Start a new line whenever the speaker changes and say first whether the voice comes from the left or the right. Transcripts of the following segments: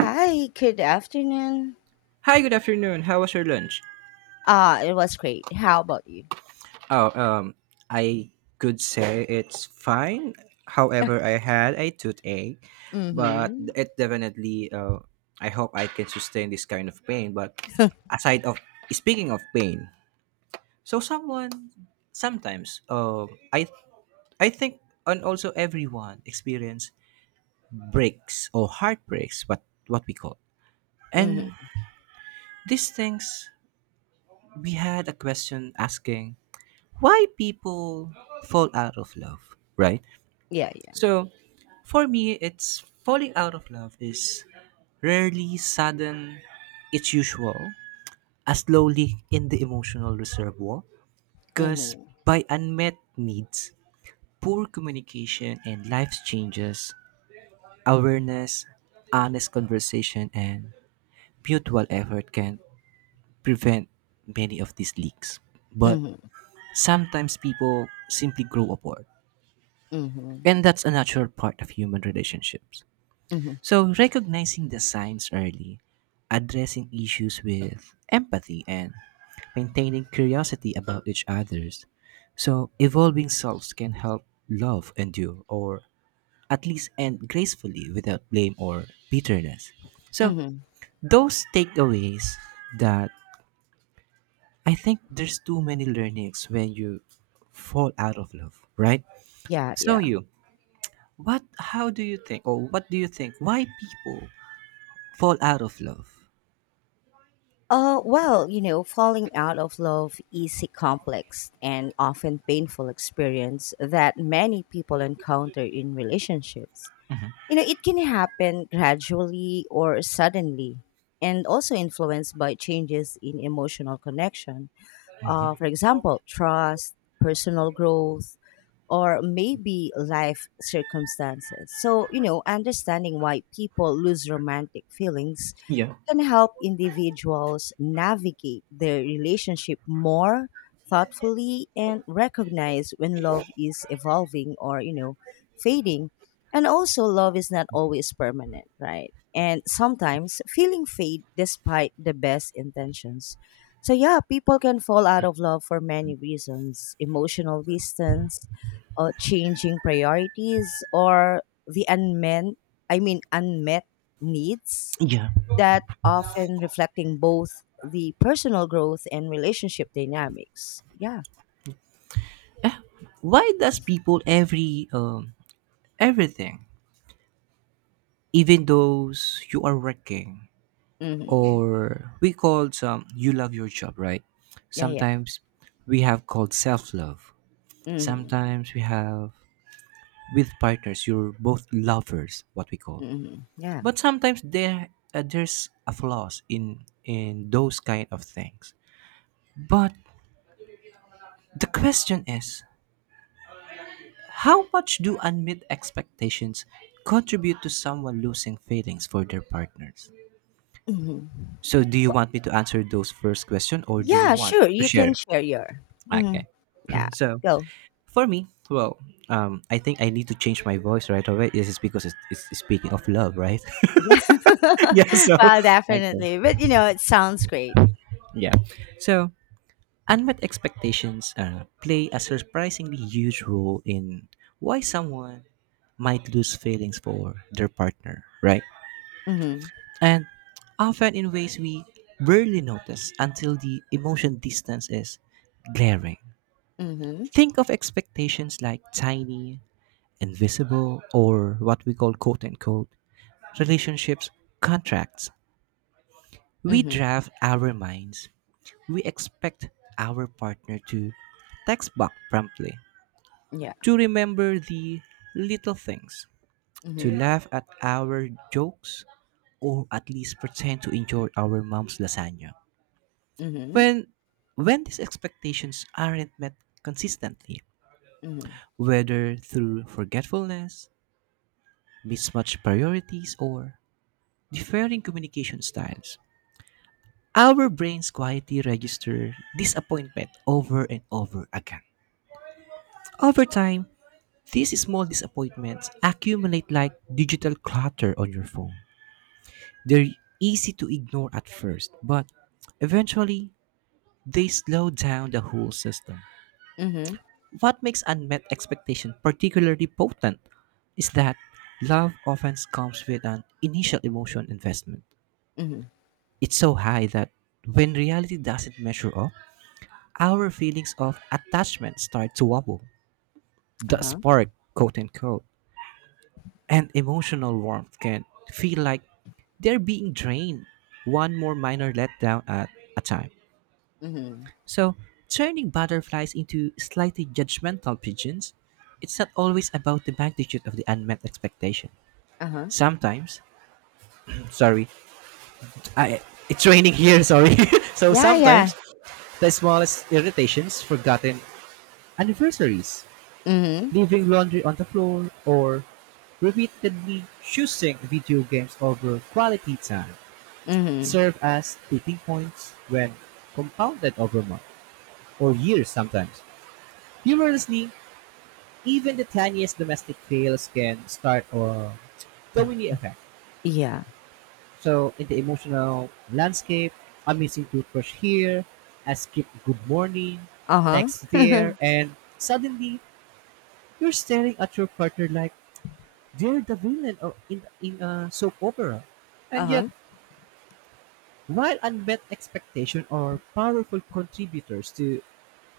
left: Hi, good afternoon.
right: Hi, good afternoon. How was your lunch?
left: It was great. How about you?
right: Oh, um, I could say it's fine. However, I had a toothache, but
left: Mm-hmm.
right: it definitely. I hope I can sustain this kind of pain. But aside of speaking of pain, so someone sometimes, I think, and also everyone experience breaks or heartbreaks. What we call and
left: Mm-hmm.
right: these things. We had a question asking why people fall out of love, right?
left: Yeah, yeah.
right: So, for me, it's falling out of love is rarely sudden, it's usual, as slowly in the emotional reservoir, because
left: Mm-hmm.
right: by unmet needs, poor communication and life's changes, awareness, honest conversation, and mutual effort can prevent many of these leaks. But
left: Mm-hmm.
right: sometimes people simply grow apart.
left: Mm-hmm.
right: And that's a natural part of human relationships.
left: Mm-hmm.
right: So, recognizing the signs early, addressing issues with empathy, and maintaining curiosity about each other's. So, evolving selves can help love endure or at least end gracefully without blame or bitterness. So,
left: Mm-hmm.
right: those takeaways that I think there's too many learnings when you fall out of love, right?
left: Yeah,
right: So,
left: yeah.
right: you, But how do you think, or what do you think, why people fall out of love?
left: Well, you know, falling out of love is a complex and often painful experience that many people encounter in relationships. You know, it can happen gradually or suddenly, and also influenced by changes in emotional connection, for example, trust, personal growth, or maybe life circumstances. So, you know, understanding why people lose romantic feelings
right: Yeah.
left: can help individuals navigate their relationship more thoughtfully and recognize when love is evolving or, you know, fading. And also love is not always permanent, right? And sometimes feeling fade despite the best intentions. So yeah, people can fall out of love for many reasons: emotional distance, changing priorities, or the unmet I mean unmet needs
right: Yeah.
left: that often reflecting both the personal growth and relationship dynamics. Yeah.
right: Why does people everything, even those you are working
left: Hmm.
right: or we call some you love your job, right?
left: Yeah, yeah.
right: Sometimes we have called self love.
left: Hmm.
right: Sometimes we have with partners you're both lovers, what we call.
left: Hmm. Yeah.
right: But sometimes there's a flaws in those kind of things. But the question is how much do unmet expectations contribute to someone losing feelings for their partners?
left: Hmm.
right: So, do you want me to answer those first question or do you
left: Yeah,
right: want
left: sure.
right: to
left: You can
right: share?
left: share your. Hmm.
right: Okay.
left: Yeah,
right: So,
left: go.
right: for me, well, I think I need to change my voice right away. This is because it's speaking of love, right?
left: Yeah.
right: Yeah. So,
left: Well,
right: okay.
left: definitely. But, you know, it sounds great.
right: Yeah. So, unmet expectations play a surprisingly huge role in why someone might lose feelings for their partner, right?
left: Hmm.
right: And often in ways we barely notice until the emotion distance is glaring.
left: Hmm.
right: Think of expectations like tiny, invisible, or what we call quote unquote relationships contracts. We
left: Hmm.
right: draft our minds. We expect our partner to text back promptly,
left: Yeah.
right: to remember the little things, to
left: Hmm.
right: laugh at our jokes, or at least pretend to enjoy our mom's lasagna.
left: Hmm.
right: When when these expectations aren't met consistently,
left: Hmm.
right: whether through forgetfulness, mismatched priorities, or differing communication styles, our brains quietly register disappointment over and over again. Over time, these small disappointments accumulate like digital clutter on your phone. They're easy to ignore at first, but eventually they slow down the whole system.
left: Hmm.
right: What makes unmet expectation particularly potent is that love often comes with an initial emotional investment.
left: Hmm.
right: It's so high that when reality doesn't measure up, our feelings of attachment start to wobble. The
left: Uh-huh.
right: spark, quote unquote, and emotional warmth can feel like they're being drained one more minor letdown at a time.
left: Hmm.
right: So, turning butterflies into slightly judgmental pigeons, it's not always about the magnitude of the unmet expectation.
left: Uh-huh.
right: Sometimes, sorry, I, it's raining here, sorry. So,
left: Yeah, yeah.
right: sometimes the smallest irritations, forgotten anniversaries,
left: Hmm.
right: leaving laundry on the floor, or repeatedly choosing video games over quality time
left: Hmm.
right: serve as tipping points when compounded over months or years sometimes. Humorously, even the tiniest domestic fails can start a domino effect.
left: Yeah.
right: So in the emotional landscape, a missing toothbrush here, a skipped good morning,
left: Uh-huh.
right: text there, and suddenly you're staring at your partner like they're the villain or in a soap opera. And yet,
left: Uh-huh.
right: while unmet expectation are powerful contributors to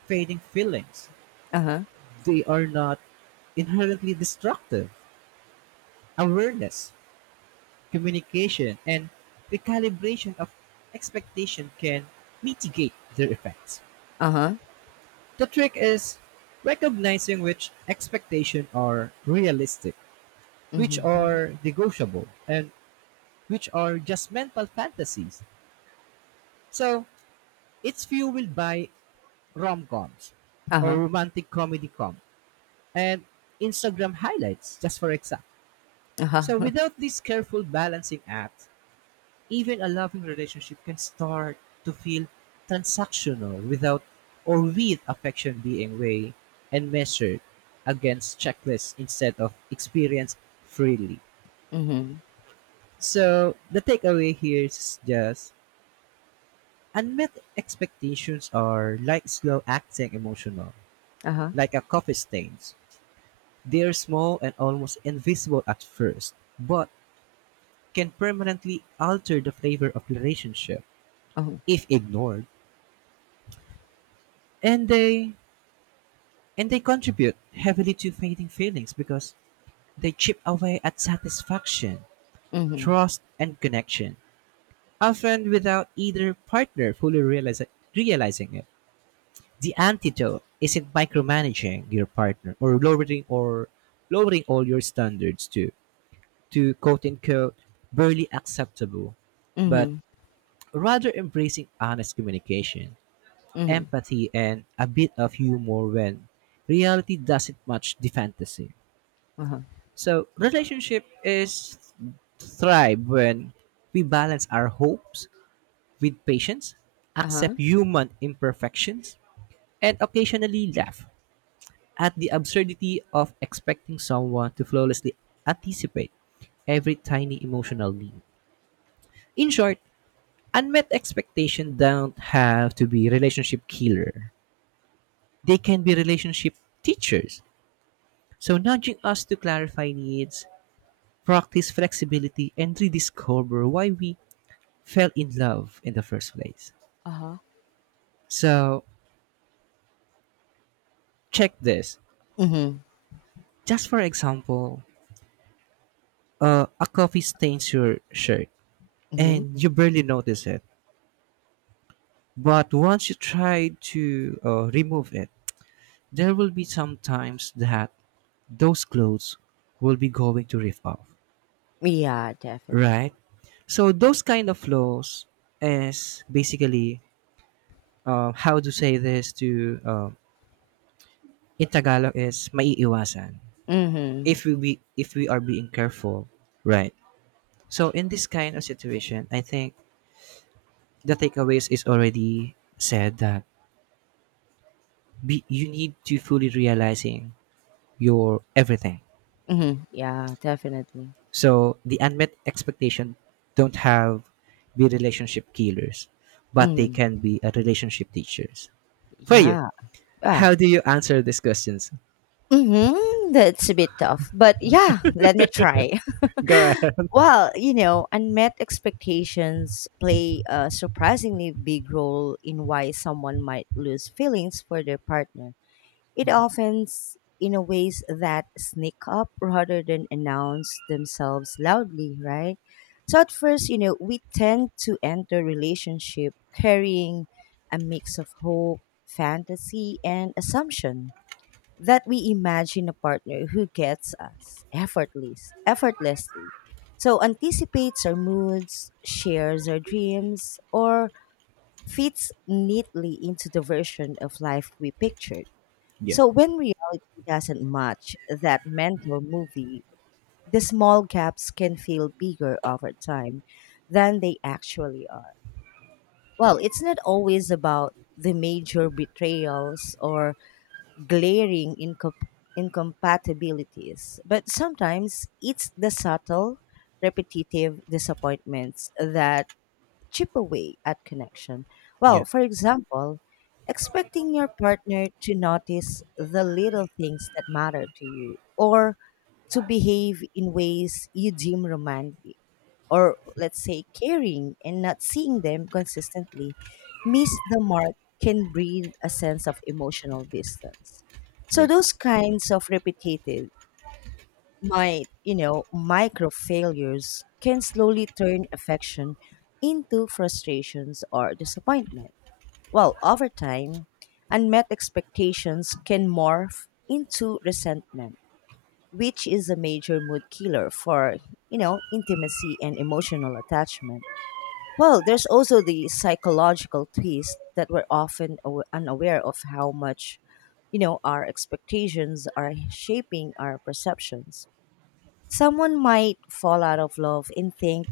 right: fading feelings,
left: Uh-huh,
right: they are not inherently destructive. Awareness, communication, and recalibration of expectation can mitigate their effects.
left: uh-huh,
right: The trick is recognizing which expectations are realistic, which
left: mhm,
right: are negotiable, and which are just mental fantasies. So it's fueled by rom coms or
left: uh-huh,
right: romantic comedy com and Instagram highlights, just for example. So
left: uh-huh,
right: without this careful balancing act, even a loving relationship can start to feel transactional without or with affection being weighed and measured against checklists instead of experienced freely.
left: mhm,
right: So the takeaway here is just unmet expectations are like slow acting emotional,
left: uh-huh,
right: like a coffee stains. They are small and almost invisible at first, but can permanently alter the flavor of the relationship
left: uh-huh,
right: if ignored. And they And they contribute heavily to fading feelings because they chip away at satisfaction,
left: mhm,
right: trust, and connection, often without either partner fully realizing it. The antidote isn't micromanaging your partner or lowering all your standards to quote unquote barely acceptable, but
left: mhm,
right: rather embracing honest communication,
left: mhm,
right: empathy, and a bit of humor when reality doesn't match the fantasy.
left: uh-huh,
right: So relationship is thrive when we balance our hopes with patience,
left: uh-huh,
right: accept human imperfections, and occasionally laugh at the absurdity of expecting someone to flawlessly anticipate every tiny emotional need. In short, unmet expectations don't have to be relationship killer. They can be relationship teachers. So nudging us to clarify needs, practice flexibility, and rediscover why we fell in love in the first place.
left: uh-huh,
right: So check this.
left: mhm,
right: Just for example, a coffee stains your shirt
left: mhm.
right: and you barely notice it. But once you try to remove it, there will be some times that those clothes will be going to rip off,
left: Yeah, definite
right: right? So those kind of flaws is basically how to say this to in Tagalog is maiiwasan
left: mhm,
right: if we be, if we are being careful, right? So in this kind of situation, I think the takeaways is already said that you need to fully realizing your everything.
left: mhm, yeah, definitely,
right: So the unmet expectation don't have be relationship killers, but they
left: mhm,
right: can be a relationship teachers. For you,
left: yeah, ah,
right: how do you answer these questions?
left: mhm, that's a bit tough, but yeah, let me try.
right: Go ahead.
left: Well, you know, unmet expectations play a surprisingly big role in why someone might lose feelings for their partner. It often s- in a ways that sneak up rather than announce themselves loudly, right? So at first, you know, we tend to enter relationship carrying a mix of hope, fantasy, and assumption, that we imagine a partner who gets us effortlessly. So anticipates our moods, shares our dreams, or fits neatly into the version of life we pictured.
right: Yeah,
left: So when reality doesn't match that mental movie, the small gaps can feel bigger over time than they actually are. Well, it's not always about the major betrayals or glaring incompatibilities, but sometimes it's the subtle, repetitive disappointments that cheaper way at connection.
right: yeah,
left: Well, for example, expecting your partner to notice the little things that matter to you or to behave in ways you deem romantic, or let's say caring, and not seeing them consistently miss the mark can breed a sense of emotional distance. So
right: yeah,
left: those kinds of repetitive my, you know, micro failures can slowly turn affection into frustrations or disappointment. Well, over time, unmet expectations can morph into resentment, which is a major mood killer for, you know, intimacy and emotional attachment. Well, there's also the psychological twist that we're often unaware of how much, you know, our expectations are shaping our perceptions. Someone might fall out of love and think,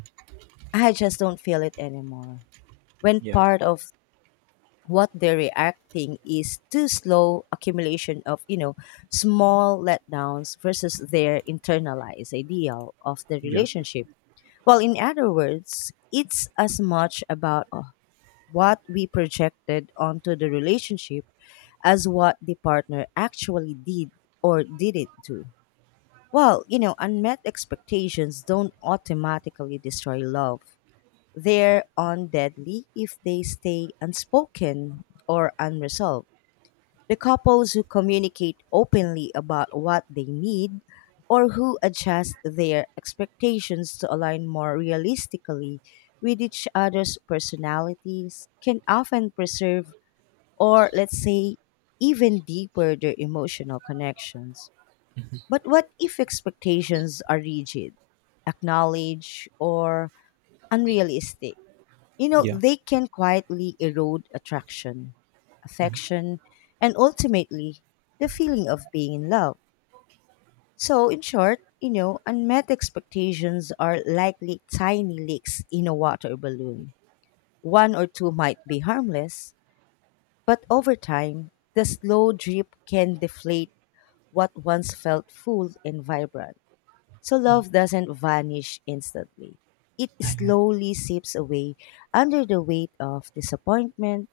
left: I just don't feel it anymore. When
right: yeah,
left: part of what they're reacting is too slow accumulation of, you know, small letdowns versus their internalized ideal of the
right: yeah,
left: relationship. Well, in other words, it's as much about what we projected onto the relationship as what the partner actually did or didn't do. Well, you know, unmet expectations don't automatically destroy love. They're undeadly if they stay unspoken or unresolved. The couples who communicate openly about what they need or who adjust their expectations to align more realistically with each other's personalities can often preserve, or let's say, even deeper their emotional connections. But what if expectations are rigid, acknowledged, or unrealistic? You know,
right: yeah.
left: they can quietly erode attraction, affection, and ultimately the feeling of being in love. So, in short, you know, unmet expectations are likely tiny leaks in a water balloon. One or two might be harmless, but over time, the slow drip can deflate what once felt full and vibrant. So love doesn't vanish instantly. It
right: Ah, yeah,
left: slowly seeps away under the weight of disappointment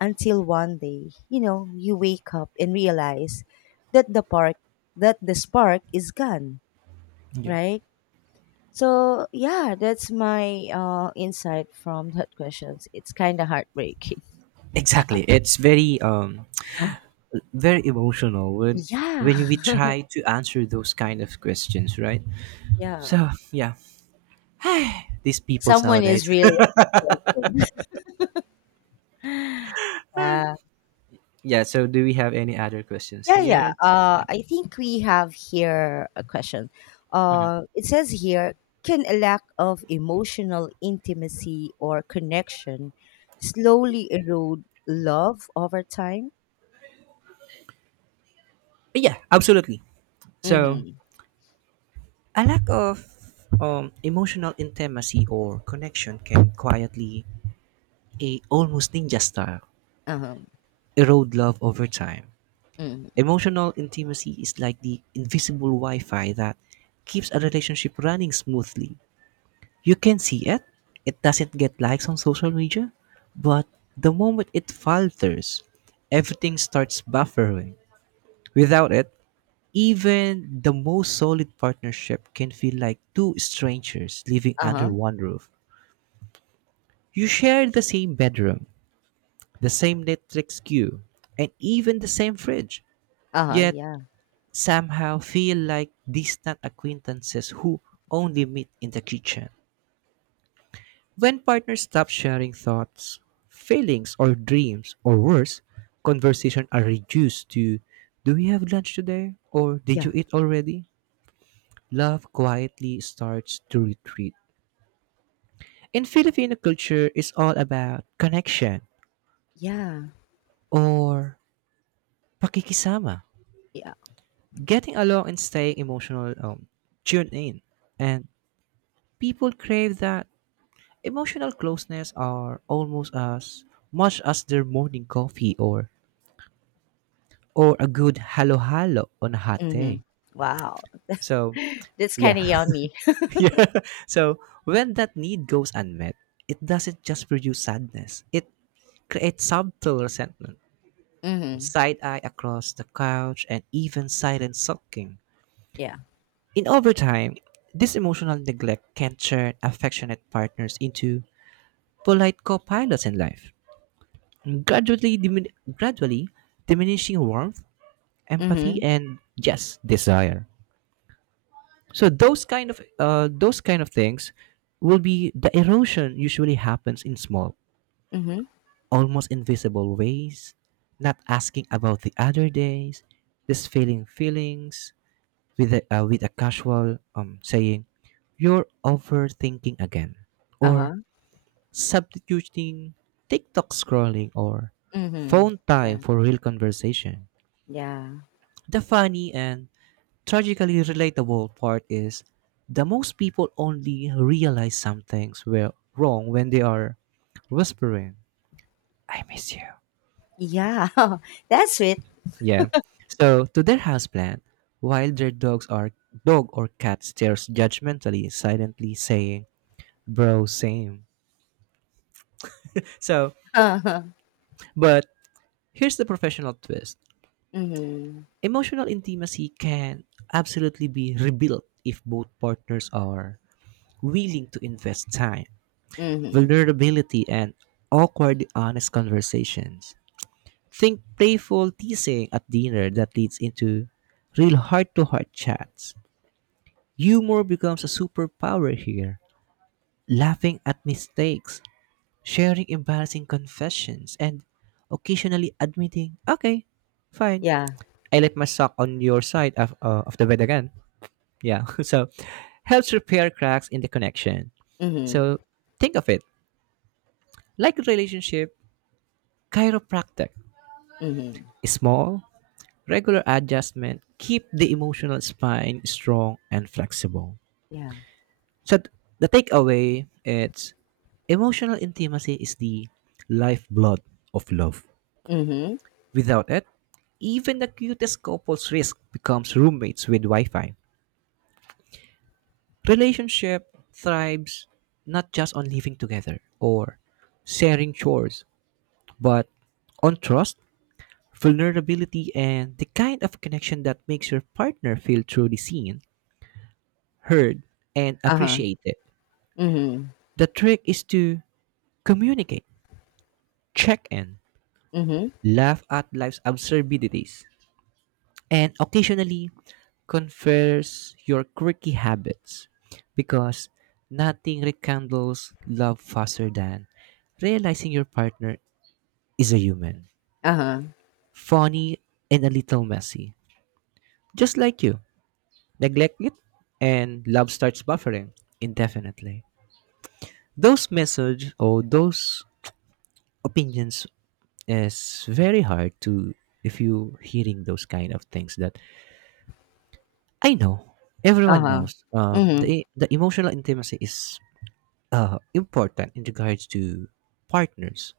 left: until one day, you know, you wake up and realize that the park that the spark is gone,
right: yeah.
left: right? So yeah, that's my insight from that questions. It's kind of heartbreaking.
right: Exactly. It's very very emotional
left: Yeah.
right: when we try to answer those kind of questions, right?
left: Yeah.
right: So yeah, these peoples
left: Someone is
right: nowadays.
left: really heartbroken. Yeah.
right: Yeah. So do we have any other questions
left: Yeah, yeah.
right: here? Yeah.
left: I think we have here a question. It says here, can a lack of emotional intimacy or connection slowly erode love over time?
right: Yeah. Absolutely. So
left: Mm-hmm.
right: a lack of emotional intimacy or connection can quietly, a almost ninja style,
left: Uh-huh.
right: erode love over time.
left: Mm-hmm.
right: Emotional intimacy is like the invisible Wi-Fi that keeps a relationship running smoothly you can see it. It doesn't get likes on social media, but the moment it falters, everything starts buffering. Without it, even the most solid partnership can feel like two strangers living under
left: Uh-huh.
right: one roof. You share the same bedroom, the same Netflix queue, and even the same fridge,
left: Uh-huh.
right: yet
left: Yeah.
right: somehow feel like distant acquaintances who only meet in the kitchen. When partners stop sharing thoughts, feelings, or dreams, or worse, conversation are reduced to do we have lunch today? Or did you
left: Yeah.
right: eat already? Love quietly starts to retreat. In Filipino culture, it's all about connection
left: Yeah.
right: or pakikisama,
left: Yeah.
right: getting along and staying emotional, tuned in. And people crave that emotional closeness are almost as much as their morning coffee or a good halo halo on a hot
left: Mm-hmm.
right: day.
left: Wow.
right: So,
left: That's kind
right: yeah.
left: of yummy.
right: Yeah. So, when that need goes unmet, it doesn't just produce sadness, it creates subtle resentment,
left: Mm-hmm.
right: side eye across the couch, and even silent sulking.
left: Yeah.
right: In overtime, this emotional neglect can turn affectionate partners into polite co pilots in life, gradually, dimin- gradually diminishing warmth, empathy,
left: Mm-hmm.
right: and yes, desire. So those kind of things will be the erosion usually happens in small
left: Mm-hmm.
right: almost invisible ways not asking about the other days just feeling feelings with a casual saying you're overthinking again or
left: Uh-huh.
right: substituting tiktok scrolling or
left: Mm-hmm.
right: phone time
left: Yeah.
right: for real conversation
left: Yeah.
right: the funny and tragically relatable part is the most people only realize some things were wrong when they are whispering, I miss you.
left: Yeah. That's it.
right: Yeah. So to their houseplant, while their dogs are dog or cat stares judgmentally, silently saying, bro, same. So
left: Uh-huh.
right: but here's the professional twist.
left: Mm-hmm.
right: Emotional intimacy can absolutely be rebuilt if both partners are willing to invest time,
left: Mhm.
right: vulnerability, and awkward, honest conversations. Think playful teasing at dinner that leads into real heart to heart chats. Humor becomes a superpower here. Laughing at mistakes, sharing embarrassing confessions, and occasionally admitting, okay, fine,
left: Yeah.
right: I let my sock on your side of the bed again. Yeah, so helps repair cracks in the connection.
left: Mhm.
right: So think of it like a relationship chiropractic.
left: Mhm.
right: Small, regular adjustment keep the emotional spine strong and flexible.
left: Yeah.
right: So the takeaway it's emotional intimacy is the lifeblood of love.
left: Mhm.
right: Without it, even the cutest couple's risk becomes roommates with Wi-Fi. Relationship thrives not just on living together or sharing chores, but on trust, vulnerability, and the kind of connection that makes your partner feel truly seen, heard, and
left: Uh-huh.
right: appreciated.
left: Mhm.
right: The trick is to communicate, check in,
left: Mhm.
right: laugh at life's absurdities, and occasionally confess your quirky habits because nothing rekindles love faster than realizing your partner is a human,
left: Uh-huh.
right: funny and a little messy, just like you. Neglect it, and love starts buffering indefinitely. Those messages or those opinions is very hard to if you hearing those kind of things that I know everyone
left: Uh-huh.
right: knows the
left: Mhm.
right: e- the emotional intimacy is important in regards to partners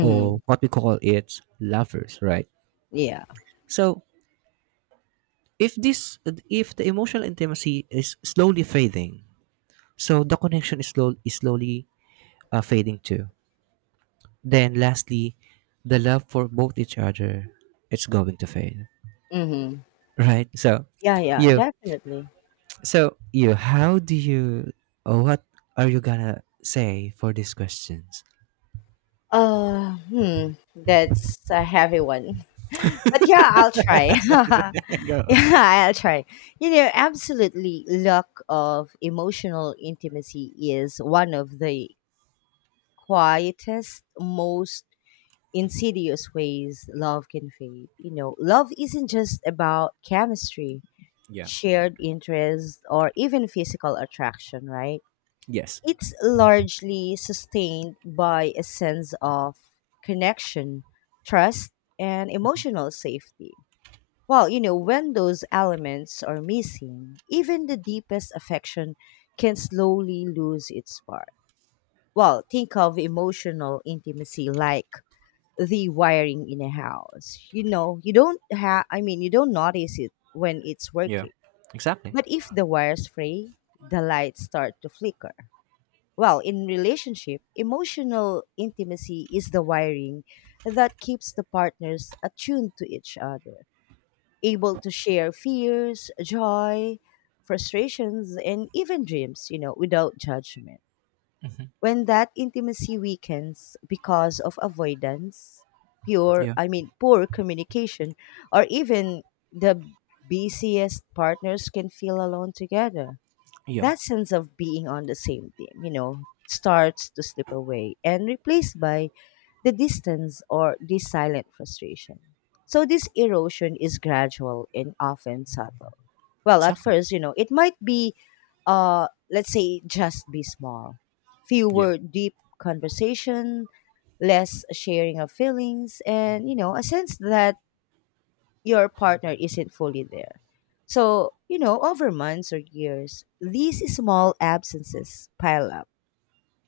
right: or what we call it lovers, right?
left: Yeah.
right: So if this if the emotional intimacy is slowly fading, so the connection is slowly fading too, then lastly the love for both each other it's going to fade,
left: Mhm.
right: right? So
left: Yeah, yeah,
right: you
left: definitely.
right: So, how do you, or what are you gonna say for these questions?
left: Hmm, that's a heavy one. But yeah, I'll try. Yeah, I'll try. You know, absolutely, lack of emotional intimacy is one of the quietest, most insidious ways love can fade. You know, love isn't just about chemistry,
right: Yeah.
left: shared interest, or even physical attraction, right?
right: Yes.
left: It's largely sustained by a sense of connection, trust, and emotional safety. Well, you know, when those elements are missing, even the deepest affection can slowly lose its spark. Well, think of emotional intimacy like the wiring in a house. You know, you don't have, I mean, you don't notice it when it's
right: Yeah.
left: working.
right: Exactly.
left: But if the wires fray, the lights start to flicker. Well, in relationship, emotional intimacy is the wiring that keeps the partners attuned to each other, able to share fears, joy, frustrations, and even dreams, you know, without judgment.
right: Hmm.
left: When that intimacy weakens because of avoidance,
right: Yeah.
left: poor communication, or even the busiest partners can feel alone together.
right: Yeah.
left: That sense of being on the same team, you know, starts to slip away and replaced by the distance or the silent frustration. So this erosion is gradual and often subtle. Well, at
right: Exactly.
left: first, you know, it might be, let's say, just be small.
right: Yeah.
left: Fewer deep conversation, less sharing of feelings, and, you know, a sense that your partner isn't fully there. So, you know, over months or years, these small absences pile up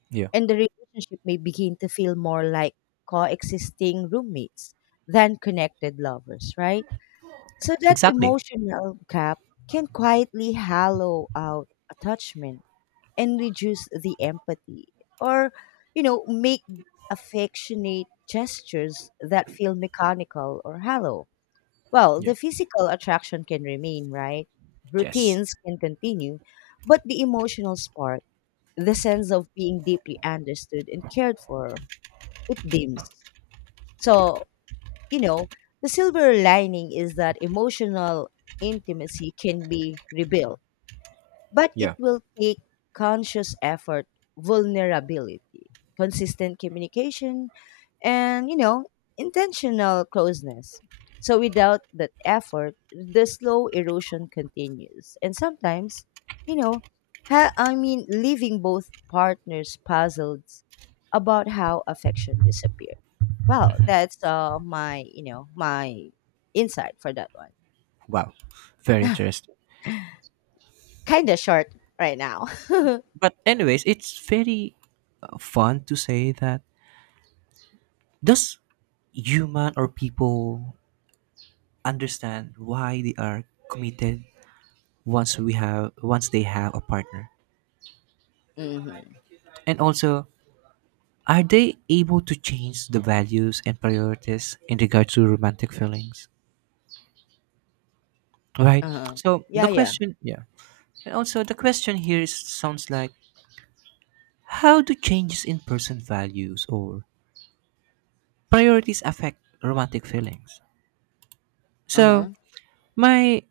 right: Yeah.
left: and the relationship may begin to feel more like coexisting roommates than connected lovers, right? So that
right: Exactly.
left: emotional gap can quietly hollow out attachment and reduce the empathy, or, you know, make affectionate gestures that feel mechanical or hollow. Well,
right: Yeah.
left: the physical attraction can remain, right?
right: Yes.
left: Routines can continue, but the emotional spark, the sense of being deeply understood and cared for, it dims. So, you know, the silver lining is that emotional intimacy can be rebuilt, but it
right: Yeah.
left: will take conscious effort, vulnerability, consistent communication, and, you know, intentional closeness. So without that effort the slow erosion continues and sometimes, you know, leaving both partners puzzled about how affection disappeared. Well, that's my, you know, my insight for that one,
right: Wow. Very interesting.
left: kind of short right now. Mm-hmm.
right: But anyways, it's very fun to say that, does human or people understand why they are committed once they have a partner, and also are they able to change the values and priorities in regard to romantic feelings? Right.
left: Uh-huh.
right: So the
left: Yeah, yeah.
right: question, yeah. And also the question here is, sounds like how do changes in person values or priorities affect romantic feelings? So
left: Uh-huh.
right: my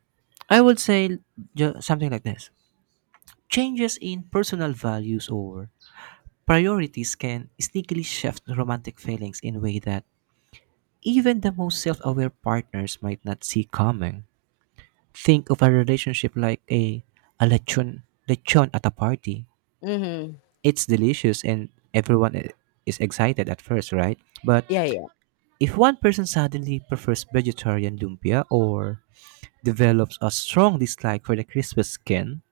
right: I would say something like this. Changes in personal values or priorities can sneakily shift romantic feelings in a way that even the most self aware partners might not see coming. Think of a relationship like a lechon, lechon at a party.
left: Mm-hmm.
right: It's delicious and everyone is excited at first, right? But
left: Yeah, yeah.
right: if one person suddenly prefers vegetarian lumpia or develops a strong dislike for the crispy skin,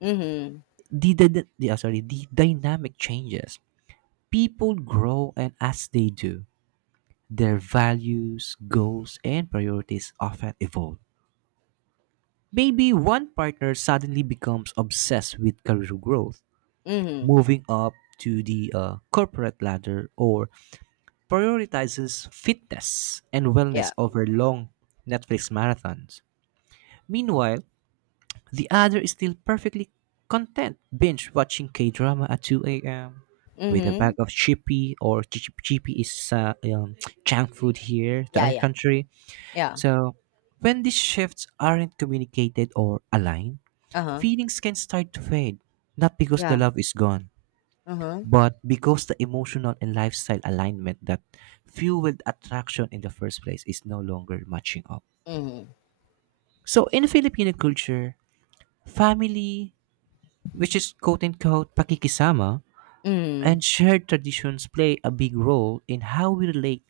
left: Mm-hmm.
right: the dynamic changes. People grow, and as they do, their values, goals, and priorities often evolve. Maybe one partner suddenly becomes obsessed with career growth,
left: Mm-hmm.
right: moving up to the corporate ladder or prioritizes fitness and wellness
left: Yeah.
right: over long Netflix marathons. Meanwhile, the other is still perfectly content binge watching K drama at 2 a.m. with a bag
left: Mm-hmm.
right: of chippy or GP is junk food here to
left: Yeah,
right: other
left: yeah,
right: country.
left: yeah.
right: So when these shifts aren't communicated or aligned,
left: Uh-huh.
right: feelings can start to fade, not because the
left: Yeah.
right: love is gone,
left: Uh-huh.
right: but because the emotional and lifestyle alignment that fueled attraction in the first place is no longer matching up.
left: Mm.
right: So in Filipino culture, family, which is quote unquote pakikisama,
left: Mm.
right: and shared traditions play a big role in how we relate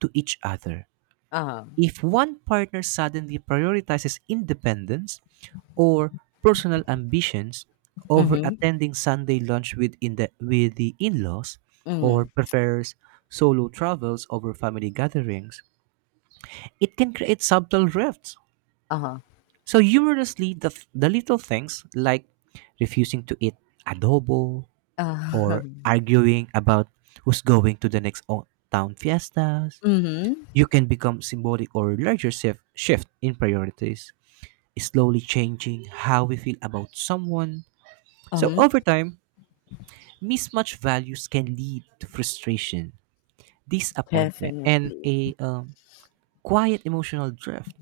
right: to each other.
left: Uh-huh.
right: If one partner suddenly prioritizes independence or personal ambitions over
left: Mhm.
right: attending Sunday lunch with the in laws or
left: Mm.
right: prefers solo travels over family gatherings, it can create subtle rifts.
left: Uh-huh.
right: So, humorously, the little things like refusing to eat adobo
left: Uh-huh.
right: or arguing about who's going to the next town fiestas,
left: Mhm.
right: you can become symbolic or larger shift in priorities, slowly changing how we feel about someone. So
left: Um,
right: over time, mismatched values can lead to frustration, disappointment, and
left: definitely.
right: a quiet emotional drift,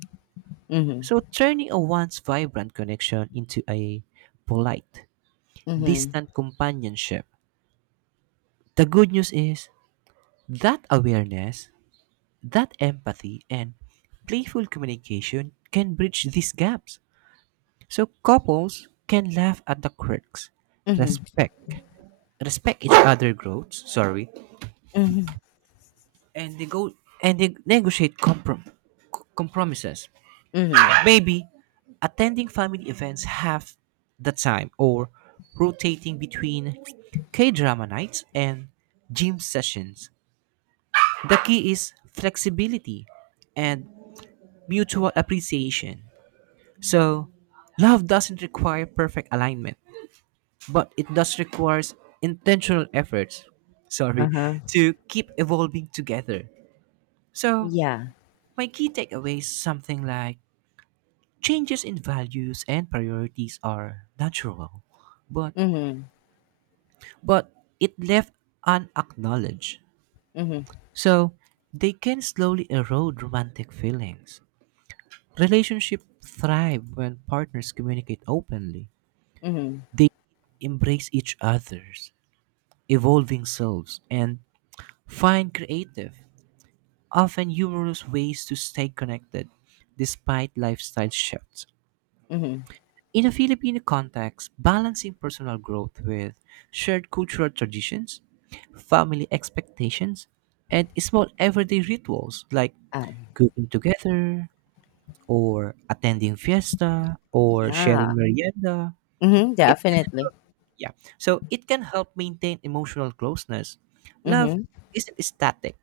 left: Mhm.
right: so turning a once vibrant connection into a polite,
left: Mhm.
right: distant companionship. The good news is that awareness, that empathy, and playful communication can bridge these gaps. So couples can laugh at the quirks,
left: Mhm.
right: respect respect each other growths, sorry,
left: Mhm.
right: and they go and they negotiate compromises,
left: Mhm.
right: maybe attending family events half the time or rotating between k-drama nights and gym sessions. The key is flexibility and mutual appreciation. So love doesn't require perfect alignment, but it does requires intentional efforts. Sorry,
left: Uh-huh.
right: to keep evolving together. So
left: Yeah.
right: my key takeaways something like changes in values and priorities are natural, but
left: Mhm.
right: but it left unacknowledged.
left: Mhm.
right: So they can slowly erode romantic feelings. Relationships thrive when partners communicate openly.
left: Mhm.
right: They embrace each other's evolving selves and find creative, often humorous ways to stay connected despite lifestyle shifts.
left: Mhm.
right: In a Filipino context, balancing personal growth with shared cultural traditions, family expectations, and small everyday rituals like
left: Uh,
right: cooking together or attending fiesta or
left: yeah.
right: sharing merienda,
left: Mhm.
right: it can
left: Definitely.
right: yeah. So it can help maintain emotional closeness. Love
left: Mhm.
right: isn't static.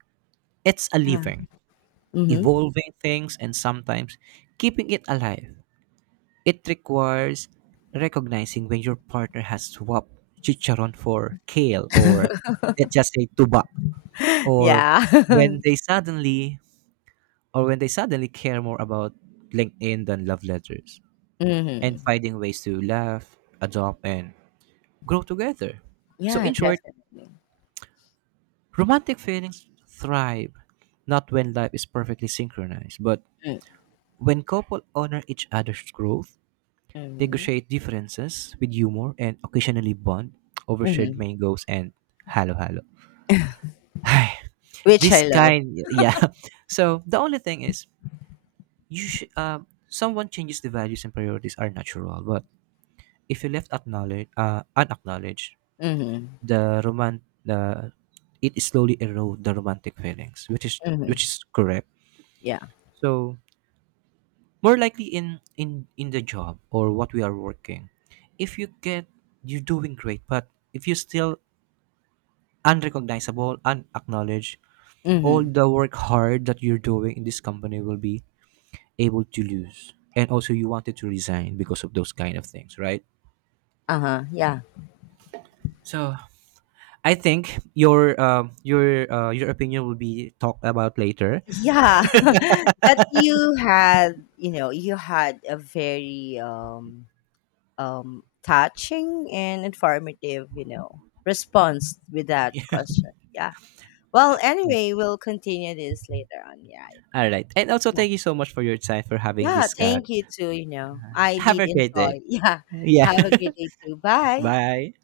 right: It's a
left: Yeah.
right: living,
left: Mhm.
right: evolving things and sometimes keeping it alive. It requires recognizing when your partner has swapped chicharon for kale, or let's just say tuba, or
left: Yeah.
right: when they suddenly or when they suddenly care more about LinkedIn than love letters, and
left: Mhm.
right: finding ways to laugh, adopt and grow together. So
left: Yeah,
right: in short,
left: definitely.
right: romantic feelings thrive not when life is perfectly synchronized, but when couple honor each other's growth,
left: Mhm.
right: negotiate differences with humor and occasionally bond over shared
left: Mhm.
right: mangoes and halo halo.
left: Which
right: This
left: I love.
right: kind, yeah. So the only thing is, you someone changes the values and priorities are natural, but if you left acknowledge, unacknowledged,
left: Mhm.
right: the it slowly erode the romantic feelings,
left: Mhm.
right: which is correct.
left: Yeah.
right: So more likely in the job or what we are working, if you get you're doing great, but if you still unrecognizable, unacknowledged, all
left: Mhm.
right: the work hard that you're doing in this company will be able to lose. And also, you wanted to resign because of those kind of things, right?
left: Uh-huh. Yeah.
right: So I think your your opinion will be talked about later.
left: Yeah. But you had, you know, you had a very touching and informative, you know, response with that question. Yeah. Well, anyway, we'll continue this later on. Yeah.
right: All right, and also
left: Yeah.
right: thank you so much for your time for having
left: Yeah,
right: this.
left: thank you too, you know. I
right: Have
left: did
right: a great
left: enjoy.
right: day.
left: Yeah.
right: Yeah,
left: Have a great day too. Bye.
right: bye.